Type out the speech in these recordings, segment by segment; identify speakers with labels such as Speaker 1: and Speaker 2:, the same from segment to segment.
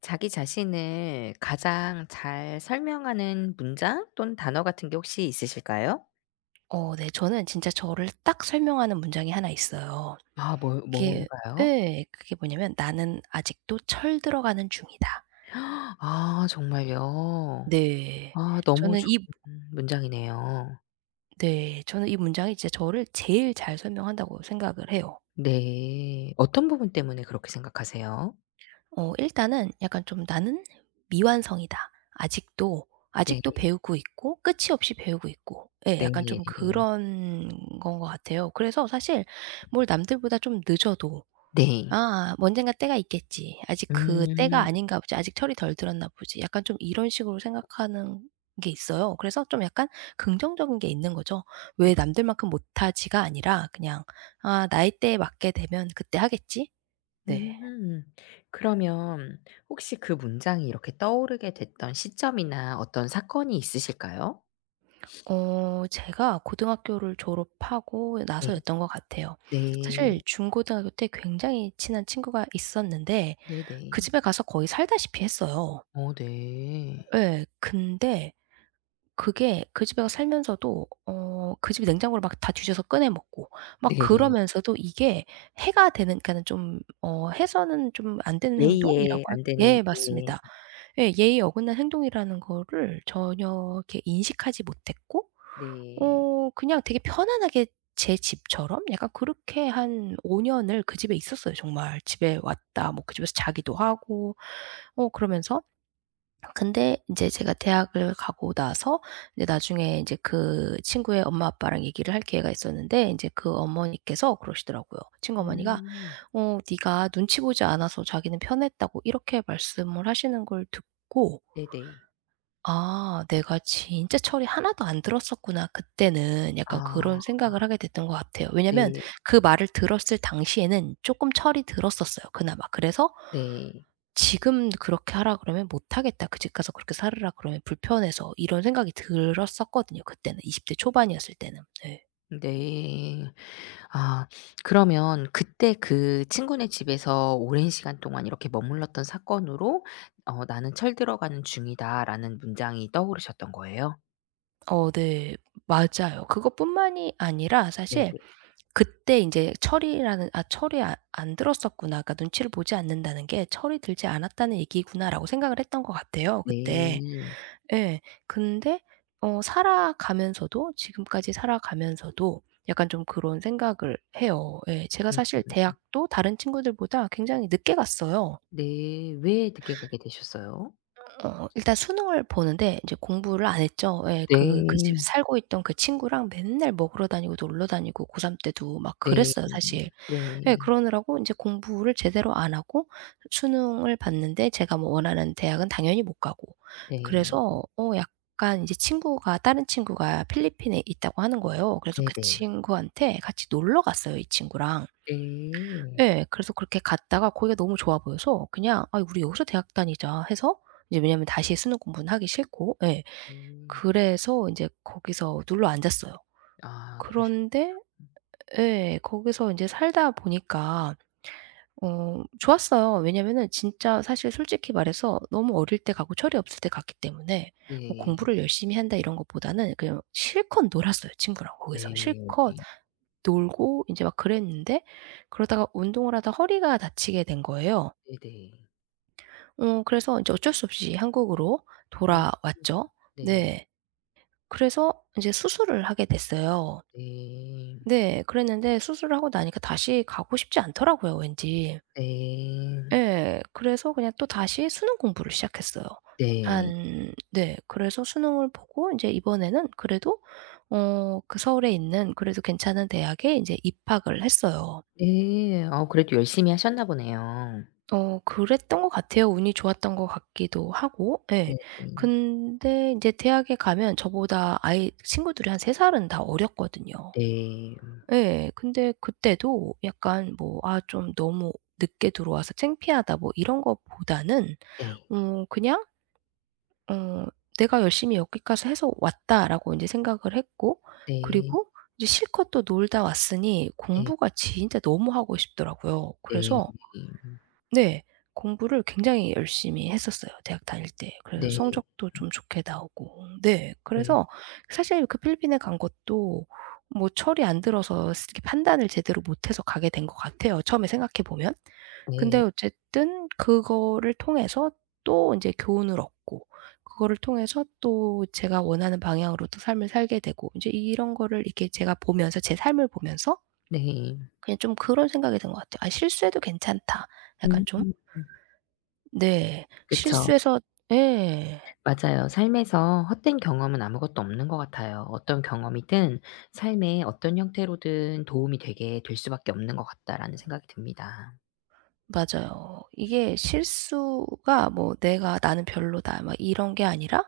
Speaker 1: 자기 자신을 가장 잘 설명하는 문장 또는 단어 같은 게 혹시 있으실까요?
Speaker 2: 어 네. 저는 진짜 저를 딱 설명하는 문장이 하나 있어요.
Speaker 1: 아 뭐
Speaker 2: 그게
Speaker 1: 뭔가요?
Speaker 2: 예. 그게 뭐냐면 "나는 아직도 철 들어가는 중이다."
Speaker 1: 아 정말요?
Speaker 2: 네.
Speaker 1: 아 너무
Speaker 2: 저는 이
Speaker 1: 좋은 문장이네요.
Speaker 2: 네. 저는 이 문장이 진짜 저를 제일 잘 설명한다고 생각을 해요.
Speaker 1: 네. 어떤 부분 때문에 그렇게 생각하세요?
Speaker 2: 어 일단은 약간 좀 "나는 미완성이다. 아직도, 아직도
Speaker 1: 네.
Speaker 2: 배우고 있고 끝이 없이 배우고 있고." 예. 약간 좀
Speaker 1: 네.
Speaker 2: 그런 건 것 같아요. 그래서 사실 뭘 남들보다 좀 늦어도
Speaker 1: 네.
Speaker 2: 아 언젠가 때가 있겠지. 아직 그 때가
Speaker 1: 음.
Speaker 2: 아닌가 보지. 아직 철이 덜 들었나 보지. 약간 좀 이런 식으로 생각하는 게 있어요. 그래서 좀 약간 긍정적인 게 있는 거죠. 왜
Speaker 1: 그쵸.
Speaker 2: 남들만큼 못하지가 아니라 그냥 '아 나이대에 맞게 되면 그때 하겠지.' 네.
Speaker 1: 음. 그러면 혹시 그 문장이 이렇게 떠오르게 됐던 시점이나 어떤 사건이 있으실까요?
Speaker 2: 어 제가 고등학교를 졸업하고
Speaker 1: 네.
Speaker 2: 나서였던 것 같아요.
Speaker 1: 네.
Speaker 2: 사실 중고등학교 때 굉장히 친한 친구가 있었는데 그
Speaker 1: 네네.
Speaker 2: 집에 가서 거의 살다시피 했어요.
Speaker 1: 어 네.
Speaker 2: 예. 근데 그게 그 집에 살면서도 어 그 집이 냉장고를 막 다 뒤져서 꺼내 먹고 막
Speaker 1: 네.
Speaker 2: 그러면서도 이게 해가 되는 그러니까는 좀 어 해서는 좀 안 되는 행동이라고
Speaker 1: 예의에
Speaker 2: 할
Speaker 1: 안 되는
Speaker 2: 예
Speaker 1: 네.
Speaker 2: 맞습니다. 예 예의에 어긋난 행동이라는 거를 전혀 이렇게 인식하지 못했고
Speaker 1: 네.
Speaker 2: 어 그냥 되게 편안하게 제 집처럼 약간 그렇게 한 5년 년을 그 집에 있었어요 정말. 집에 왔다 뭐 그 집에서 자기도 하고 어 그러면서 근데 이제 제가 대학을 가고 나서 이제 나중에 이제 그 친구의 엄마 아빠랑 얘기를 할 기회가 있었는데 이제 그 어머니께서 그러시더라고요. 친구 어머니가
Speaker 1: 음.
Speaker 2: "어 네가 눈치 보지 않아서 자기는 편했다."고 이렇게 말씀을 하시는 걸 듣고
Speaker 1: 네네.
Speaker 2: '아 내가 진짜 철이 하나도 안 들었었구나 그때는.' 약간 그런
Speaker 1: 아.
Speaker 2: 생각을 하게 됐던 것 같아요. 왜냐면
Speaker 1: 네.
Speaker 2: 그 말을 들었을 당시에는 쪼끔 철이 들었었어요 그나마. 그래서
Speaker 1: 네.
Speaker 2: 지금 그렇게 하라 그러면 못 하겠다. 그 집 가서 그렇게 살으라 그러면 불편해서 이런 생각이 들었었거든요 그때는 20대 초반이었을 때는. 네.
Speaker 1: 네. 아 그러면 그때 그 친구네 집에서 오랜 시간 동안 이렇게 머물렀던 사건으로 어 '나는 철들어가는 중이다.'라는 문장이 떠오르셨던 거예요?
Speaker 2: 어 네. 맞아요. 그것뿐만이 아니라 사실
Speaker 1: 네네.
Speaker 2: 그때 인제 철이라는 '아 철이 아 안 들었었구나. 그러니까 눈치를 보지 않는다는 게 철이 들지 않았다는 얘기구나.'라고 생각을 했던 것 같아요 그때.
Speaker 1: 네.
Speaker 2: 예. 근데 어 살아가면서도 지금까지 살아가면서도 약간 좀 그런 생각을 해요. 예. 제가
Speaker 1: 음
Speaker 2: 사실 대학도 다른 친구들보다 굉장히 늦게 갔어요.
Speaker 1: 네. 왜 늦게 가게 되셨어요?
Speaker 2: 어 일단 수능을 보는데 인제 공부를 안 했죠. 예. 그 집
Speaker 1: 네.
Speaker 2: 살고 있던 그 친구랑 맨날 먹으러 다니고 놀러 다니고 고3 때도 막
Speaker 1: 네.
Speaker 2: 그랬어요 사실. 예.
Speaker 1: 네.
Speaker 2: 그러느라고 이제 공부를 제대로 안 하고 수능을 봤는데 제가 뭐 원하는 대학은 당연히 못 가고
Speaker 1: 네.
Speaker 2: 그래서 어 약간 이제 친구가 다른 친구가 필리핀에 있다고 하는 거예요. 그래서 그
Speaker 1: 네네.
Speaker 2: 친구한테 같이 놀러 갔어요, 이 친구랑.
Speaker 1: 네.
Speaker 2: 예. 그래서 그렇게 갔다가 거기가 너무 좋아 보여서 그냥 '아 우리 여기서 대학 다니자.' 해서 이제 왜냐면 다시 수능 공부는 하기 싫고 예.
Speaker 1: 음.
Speaker 2: 그래서 인제 거기서 눌러 앉았어요.
Speaker 1: 아 그러셨
Speaker 2: 그런데 예. 거기서 인제 살다 보니까 어 좋았어요. 왜냐면은 진짜 사실 솔직히 말해서 너무 어릴 때 가고 철이 없을 때 갔기 때문에 뭐
Speaker 1: 네.
Speaker 2: 공부를 열심히 한다 이런 것보다는 그냥 실컷 놀았어요, 친구랑 거기서.
Speaker 1: 네.
Speaker 2: 실컷 놀고 인제 막 그랬는데 그러다가 운동을 하다 허리가 다치게 된 거예요.
Speaker 1: 네네.
Speaker 2: 어 그래서 인제 어쩔 수 없이 한국으로
Speaker 1: 네.
Speaker 2: 돌아왔죠.
Speaker 1: 네.
Speaker 2: 네. 그래서 인제 수술을 하게 됐어요.
Speaker 1: 네.
Speaker 2: 네. 그랬는데 수술을 하고 나니까 다시 가고 싶지 않더라고요 왠지.
Speaker 1: 네.
Speaker 2: 예. 그래서 그냥 또다시 수능 공부를 시작했어요.
Speaker 1: 네.
Speaker 2: 한 네. 그래서 수능을 보고 인제 이번에는 그래도 어 그 서울에 있는 그래도 괜찮은 대학에 인제 입학을 했어요.
Speaker 1: 네. 어 그래도 열심히 하셨나 보네요.
Speaker 2: 어 그랬던 것 같아요. 운이 좋았던 것 같기도 하고. 예.
Speaker 1: 네. 네.
Speaker 2: 근데 인제 대학에 가면 저보다 아이 친구들이 한 세 살은 다 어렸거든요.
Speaker 1: 네.
Speaker 2: 예. 근데 그때도 약간 뭐 '아 좀 너무 늦게 들어와서 창피하다.' 뭐 이런 것보다는
Speaker 1: 네.
Speaker 2: 어 그냥 어 '내가 열심히 여기까지 해서 왔다.'라고 인제 생각을 했고
Speaker 1: 네.
Speaker 2: 그리고 이제 실컷 또 놀다 왔으니
Speaker 1: 네.
Speaker 2: 공부가 진짜 너무 하고 싶더라고요.
Speaker 1: 네.
Speaker 2: 그래서 네. 공부를 굉장히 열심히 했었어요 대학 다닐 때. 그래서
Speaker 1: 네.
Speaker 2: 성적도 좀 좋게 나오고 네.
Speaker 1: 네.
Speaker 2: 그래서 사실 그 필리핀에 간 것도 뭐 철이 안 들어서 이렇게 판단을 제대로 못해서 가게 된 것 같아요 처음에 생각해 보면. 근데
Speaker 1: 네.
Speaker 2: 어쨌든 그거를 통해서 또 인제 교훈을 얻고 그거를 통해서 또 제가 원하는 방향으로 또 삶을 살게 되고 인제 이런 거를 이렇게 제가 보면서 제 삶을 보면서
Speaker 1: 네.
Speaker 2: 그냥 좀 그런 생각이 든 것 같아요. '아 실수해도 괜찮다.' 약간
Speaker 1: 음.
Speaker 2: 좀. 네.
Speaker 1: 그쵸.
Speaker 2: 실수해서 예.
Speaker 1: 맞아요. 삶에서 헛된 경험은 아무것도 없는 것 같아요. 어떤 경험이든 삶의 어떤 형태로든 도움이 되게 될 수밖에 없는 것 같다라는 생각이 듭니다.
Speaker 2: 맞아요. 이게 실수가 뭐 '내가 나는 별로다.' 막 이런 게 아니라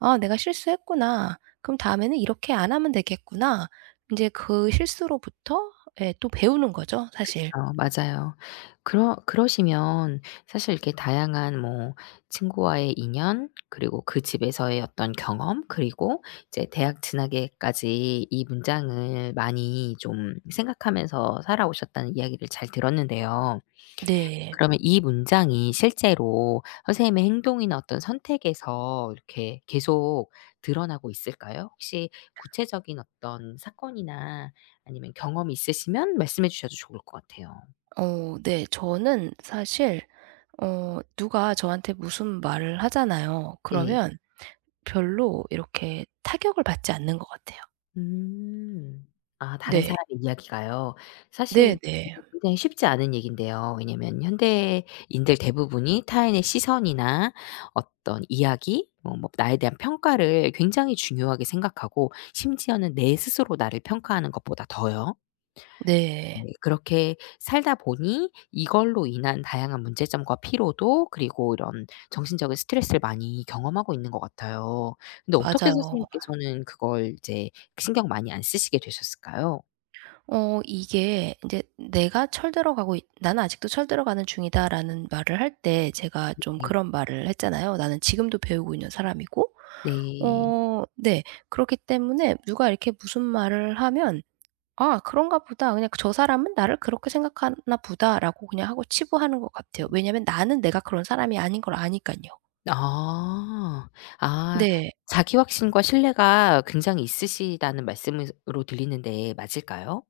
Speaker 2: '아 내가 실수했구나. 그럼 다음에는 이렇게 안 하면 되겠구나.' 인제 그 실수로부터 예 또 배우는 거죠 사실.
Speaker 1: 어 맞아요. 그러시면 사실 이렇게 다양한 뭐 친구와의 인연 그리고 그 집에서의 어떤 경험 그리고 이제 대학 진학에까지 이 문장을 많이 좀 생각하면서 살아오셨다는 이야기를 잘 들었는데요.
Speaker 2: 네.
Speaker 1: 그러면 이 문장이 실제로 선생님의 행동이나 어떤 선택에서 이렇게 계속 드러나고 있을까요? 혹시 구체적인 어떤 사건이나 아니면 경험이 있으시면 말씀해 주셔도 좋을 것 같아요.
Speaker 2: 어 네. 저는 사실 어 누가 저한테 무슨 말을 하잖아요.
Speaker 1: 네.
Speaker 2: 그러면 별로 이렇게 타격을 받지 않는 것 같아요.
Speaker 1: 음. 아 다른
Speaker 2: 네.
Speaker 1: 사람의 이야기가요. 사실
Speaker 2: 네네.
Speaker 1: 이게 굉장히 쉽지 않은 얘기인데요. 왜냐면 현대인들 대부분이 타인의 시선이나 어떤 이야기 뭐 나에 대한 평가를 굉장히 중요하게 생각하고 심지어는 내 스스로 나를 평가하는 것보다 더요.
Speaker 2: 네.
Speaker 1: 네. 그렇게 살다 보니 이걸로 인한 다양한 문제점과 피로도 그리고 이런 정신적인 스트레스를 많이 경험하고 있는 것 같아요. 근데 어떻게
Speaker 2: 맞아요.
Speaker 1: 선생님께서는 그걸 이제 신경 많이 안 쓰시게 되셨을까요?
Speaker 2: 어 이게 이제 내가 철들어가고 있 "나는 아직도 철들어가는 중이다."라는 말을 할 때 제가 좀
Speaker 1: 네.
Speaker 2: 그런 말을 했잖아요. "나는 지금도 배우고 있는 사람이고"
Speaker 1: 네.
Speaker 2: 어 네. 그렇기 때문에 누가 이렇게 무슨 말을 하면 '아 그런가 보다. 그냥 저 사람은 나를 그렇게 생각하나 보다.'라고 그냥 하고 치부하는 것 같아요. 왜냐면 나는 내가 그런 사람이 아닌 걸 아니깐요.
Speaker 1: 아. 아
Speaker 2: 네.
Speaker 1: 자기 확신과 신뢰가 굉장히 있으시다는 말씀으로 들리는데 맞을까요?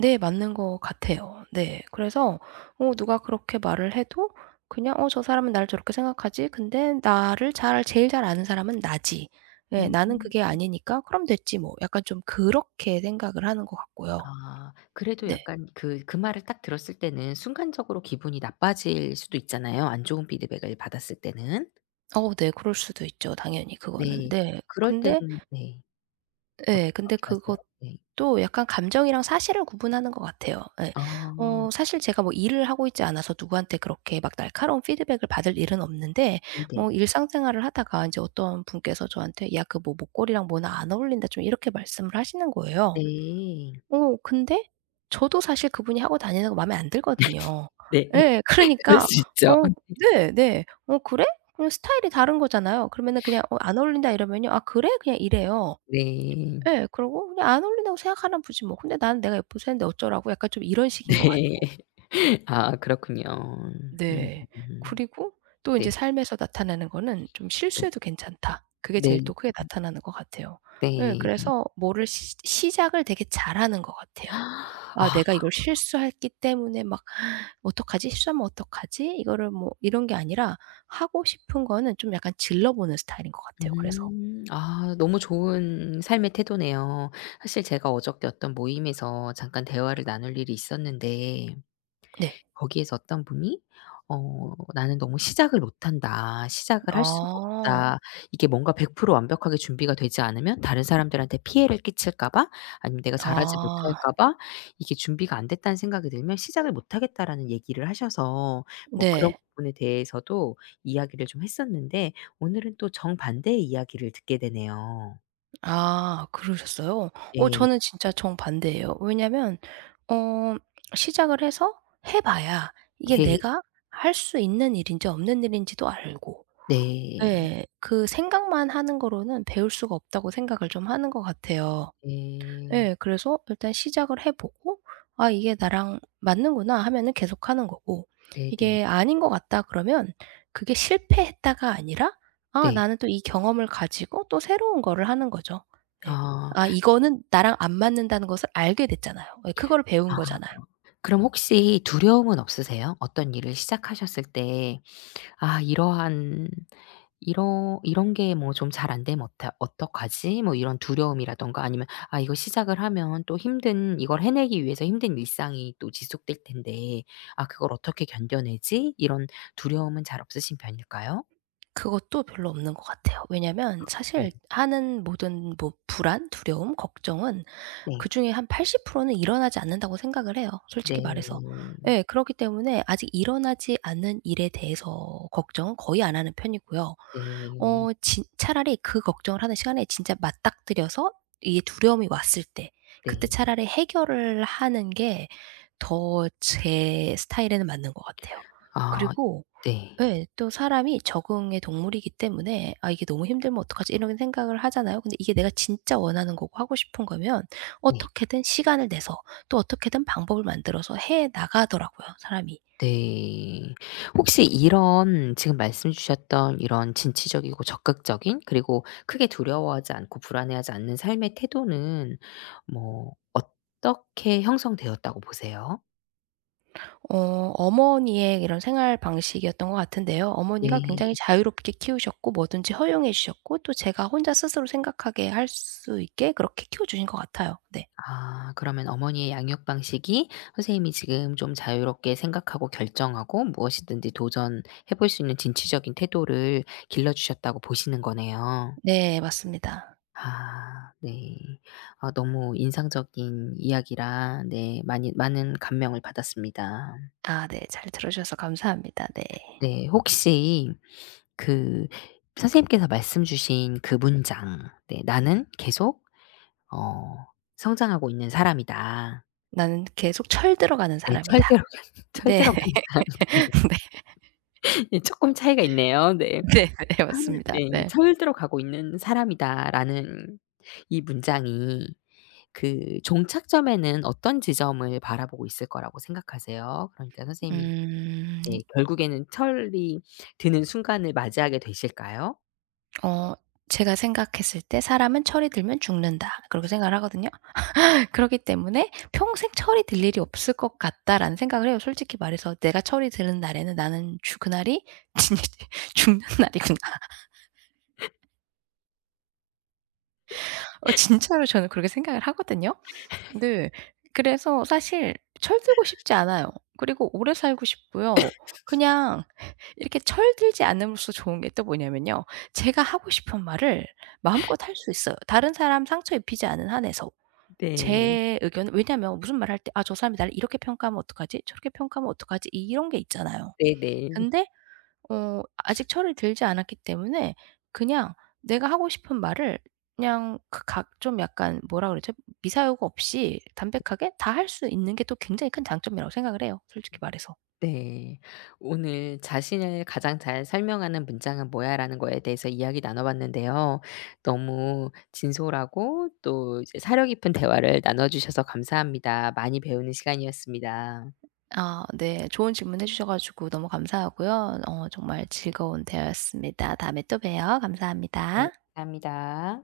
Speaker 2: 네. 맞는 것 같아요. 네. 그래서 어 누가 그렇게 말을 해도 그냥 '어 저 사람은 나를 저렇게 생각하지. 근데 나를 잘 제일 잘 아는 사람은 나지. 예.
Speaker 1: 음.
Speaker 2: 나는 그게 아니니까 그럼 됐지 뭐.' 약간 좀 그렇게 생각을 하는 것 같고요.
Speaker 1: 아 그래도
Speaker 2: 네.
Speaker 1: 약간 그 말을 딱 들었을 때는 순간적으로 기분이 나빠질 수도 있잖아요, 안 좋은 피드백을 받았을 때는.
Speaker 2: 어 네. 그럴 수도 있죠 당연히 그거는.
Speaker 1: 네.
Speaker 2: 네.
Speaker 1: 그럴
Speaker 2: 근데
Speaker 1: 때는 네. 어떻게
Speaker 2: 예. 근데
Speaker 1: 하세요? 네.
Speaker 2: 그것도 약간 감정이랑 사실을 구분하는 것 같아요. 예.
Speaker 1: 아
Speaker 2: 어 사실 제가 뭐 일을 하고 있지 않아서 누구한테 그렇게 막 날카로운 피드백을 받을 일은 없는데
Speaker 1: 네네.
Speaker 2: 뭐 일상생활을 하다가 인제 어떤 분께서 저한테 "야 그 뭐 목걸이랑 뭐는 안 어울린다." 좀 이렇게 말씀을 하시는 거예요.
Speaker 1: 네.
Speaker 2: 어 근데 저도 사실 그분이 하고 다니는 거 마음에 안 들거든요.
Speaker 1: 네.
Speaker 2: 예.
Speaker 1: 그럴
Speaker 2: 그러니까
Speaker 1: 수 있죠.
Speaker 2: 어 네 네. "어 그래? 그럼 스타일이 다른 거잖아요." 그러면은 그냥 "어 안 어울린다." 이러면요. "아 그래?" 그냥 이래요.
Speaker 1: 네.
Speaker 2: 예. 그러고 그냥 안 어울린다고 생각하나 보지 뭐. 근데 나는 내가 예뻐서 했는데 어쩌라고 약간 좀 이런
Speaker 1: 네.
Speaker 2: 식인 것 같아요.
Speaker 1: 아 그렇군요. 음.
Speaker 2: 네.
Speaker 1: 음,
Speaker 2: 그리고 또 인제
Speaker 1: 네.
Speaker 2: 삶에서 나타나는 거는 좀
Speaker 1: 네.
Speaker 2: '실수해도 괜찮다.' 그게 제일 또
Speaker 1: 네.
Speaker 2: 크게 나타나는 것 같아요. 예.
Speaker 1: 네.
Speaker 2: 그래서 뭐를 시 시작을 되게 잘하는 것 같아요. '아
Speaker 1: 아
Speaker 2: 내가 이걸 실수했기 때문에 막 어떡하지? 실수하면 어떡하지?' 이거를 뭐 이런 게 아니라 하고 싶은 거는 좀 약간 질러보는 스타일인 것 같아요 그래서.
Speaker 1: 아 너무 좋은 삶의 태도네요. 사실 제가 어저께 어떤 모임에서 잠깐 대화를 나눌 일이 있었는데
Speaker 2: 네.
Speaker 1: 거기에서 어떤 분이 어 "나는 너무 시작을 못한다. 시작을 할 수가
Speaker 2: 아.
Speaker 1: 없다. 이게 뭔가 100% 완벽하게 준비가 되지 않으면 다른 사람들한테 피해를 끼칠까 봐 아니면 내가 잘하지
Speaker 2: 아.
Speaker 1: 못할까 봐 이게 준비가 안 됐다는 생각이 들면 시작을 못하겠다."라는 얘기를 하셔서 뭐 그런
Speaker 2: 네.
Speaker 1: 부분에 대해서도 이야기를 좀 했었는데 오늘은 또 정반대의 이야기를 듣게 되네요.
Speaker 2: 아 그러셨어요? 어
Speaker 1: 네.
Speaker 2: 저는 진짜 정반대예요. 왜냐면 어 시작을 해서 해 봐야 이게
Speaker 1: 네.
Speaker 2: 내가 할 수 있는 일인지 없는 일인지도 알고
Speaker 1: 네.
Speaker 2: 예. 그 생각만 하는 거로는 배울 수가 없다고 생각을 좀 하는 것 같아요.
Speaker 1: 네.
Speaker 2: 예. 그래서 일단 시작을 해 보고 '아 이게 나랑 맞는구나.' 하면은 계속하는 거고
Speaker 1: 네네.
Speaker 2: 이게 '아닌 것 같다.' 그러면 그게 실패했다가 아니라 '아
Speaker 1: 네.
Speaker 2: 나는 또 이 경험을 가지고 또 새로운 거를 하는 거죠. 네.
Speaker 1: 아.
Speaker 2: 아 이거는 나랑 안 맞는다는 것을 알게 됐잖아요. 예 그거를 배운
Speaker 1: 아.
Speaker 2: 거잖아요.
Speaker 1: 그럼 혹시 두려움은 없으세요? 어떤 일을 시작하셨을 때 '아 이러한 이러 이런 게 뭐 좀 잘 안 되면 어떡하지?' 뭐 이런 두려움이라든가 아니면 '아 이거 시작을 하면 또 힘든 이걸 해내기 위해서 힘든 일상이 또 지속될 텐데 아 그걸 어떻게 견뎌내지?' 이런 두려움은 잘 없으신 편일까요?
Speaker 2: 그것도 별로 없는 것 같아요. 왜냐면 사실
Speaker 1: 네.
Speaker 2: 하는 모든 뭐 불안, 두려움, 걱정은
Speaker 1: 네.
Speaker 2: 그중에 한 80%는 일어나지 않는다고 생각을 해요
Speaker 1: 네.
Speaker 2: 솔직히 말해서. 예. 그렇기 때문에 아직 일어나지 않은 일에 대해서 걱정은 거의 안 하는 편이고요.
Speaker 1: 네.
Speaker 2: 어 진 차라리 그 걱정을 하는 시간에 진짜 맞닥뜨려서 이 두려움이 왔을 때 그때
Speaker 1: 네.
Speaker 2: 차라리 해결을 하는 게 더 제 스타일에는 맞는 것 같아요.
Speaker 1: 아
Speaker 2: 그리고
Speaker 1: 네.
Speaker 2: 예. 또 사람이 적응의 동물이기 때문에 '아 이게 너무 힘들면 어떡하지?' 이런 생각을 하잖아요. 근데 이게 내가 진짜 원하는 거고 하고 싶은 거면
Speaker 1: 네.
Speaker 2: 어떻게든 시간을 내서 또 어떻게든 방법을 만들어서 해 나가더라고요 사람이.
Speaker 1: 네. 혹시 이런 지금 말씀 주셨던 이런 진취적이고 적극적인 그리고 크게 두려워하지 않고 불안해하지 않는 삶의 태도는 뭐 어떻게 형성되었다고 보세요?
Speaker 2: 어 어머니의 이런 생활 방식이었던 것 같은데요. 어머니가
Speaker 1: 네.
Speaker 2: 굉장히 자유롭게 키우셨고 뭐든지 허용해 주셨고 또 제가 혼자 스스로 생각하게 할 수 있게 그렇게 키워 주신 것 같아요. 네.
Speaker 1: 아 그러면 어머니의 양육 방식이 선생님이 지금 좀 자유롭게 생각하고 결정하고 무엇이든지 도전해 볼 수 있는 진취적인 태도를 길러 주셨다고 보시는 거네요.
Speaker 2: 네 맞습니다.
Speaker 1: 아 네. 아 너무 인상적인 이야기라 네 많이 많은 감명을 받았습니다.
Speaker 2: 아 네. 잘 들어 주셔서 감사합니다. 네.
Speaker 1: 네 혹시 그 선생님께서 말씀 주신 그 문장 네 "나는 계속 어 성장하고 있는 사람이다."
Speaker 2: 나는 계속 철들어가는
Speaker 1: 네
Speaker 2: 사람이다.
Speaker 1: 철대로 간
Speaker 2: 네.
Speaker 1: 철대로 가는 사람이다.
Speaker 2: 네.
Speaker 1: 네, 조금 차이가 있네요. 네.
Speaker 2: 네네.
Speaker 1: 철
Speaker 2: 맞습니다.
Speaker 1: 네
Speaker 2: 네.
Speaker 1: '철대로 가고 있는 사람이다.'라는 이 문장이 그 종착점에는 어떤 지점을 바라보고 있을 거라고 생각하세요? 그러니까 선생님이
Speaker 2: 음.
Speaker 1: 네 결국에는 철이 드는 순간을 맞이하게 되실까요?
Speaker 2: 어 제가 생각했을 때 '사람은 철이 들면 죽는다.' 그렇게 생각을 하거든요. 그렇기 때문에 '평생 철이 들 일이 없을 것 같다.'라는 생각을 해요. 솔직히 말해서 '내가 철이 드는 날에는 나는 죽 그날이 진짜 죽는 날이구나.' 어 진짜로 저는 그렇게 생각을 하거든요. 네. 그래서 사실 철들고 싶지 않아요. 그리고 오래 살고 싶고요. 그냥 이렇게 철들지 않음으로써 좋은 게 또 뭐냐면요. 제가 하고 싶은 말을 마음껏 할 수 있어요. 다른 사람 상처 입히지 않은 한에서.
Speaker 1: 네.
Speaker 2: 제 의견은 왜냐면 무슨 말할 때 '아 저 사람이 나를 이렇게 평가하면 어떡하지? 저렇게 평가하면 어떡하지?' 이런 게 있잖아요.
Speaker 1: 네네.
Speaker 2: 근데 어 아직 철이 들지 않았기 때문에 그냥 내가 하고 싶은 말을 그냥 그 각 좀 약간 뭐라 그러죠? 미사여구 없이 담백하게 다 할 수 있는 게 또 굉장히 큰 장점이라고 생각을 해요, 솔직히 말해서.
Speaker 1: 네. 오늘 "자신을 가장 잘 설명하는 문장은 뭐야?"라는 거에 대해서 이야기 나눠 봤는데요. 너무 진솔하고 또 이제 사려 깊은 대화를 나눠 주셔서 감사합니다. 많이 배우는 시간이었습니다.
Speaker 2: 아 네. 좋은 질문해 주셔 가지고 너무 감사하고요. 어 정말 즐거운 대화였습니다. 다음에 또 봬요.
Speaker 1: 네.
Speaker 2: 감사합니다.
Speaker 1: 감사합니다.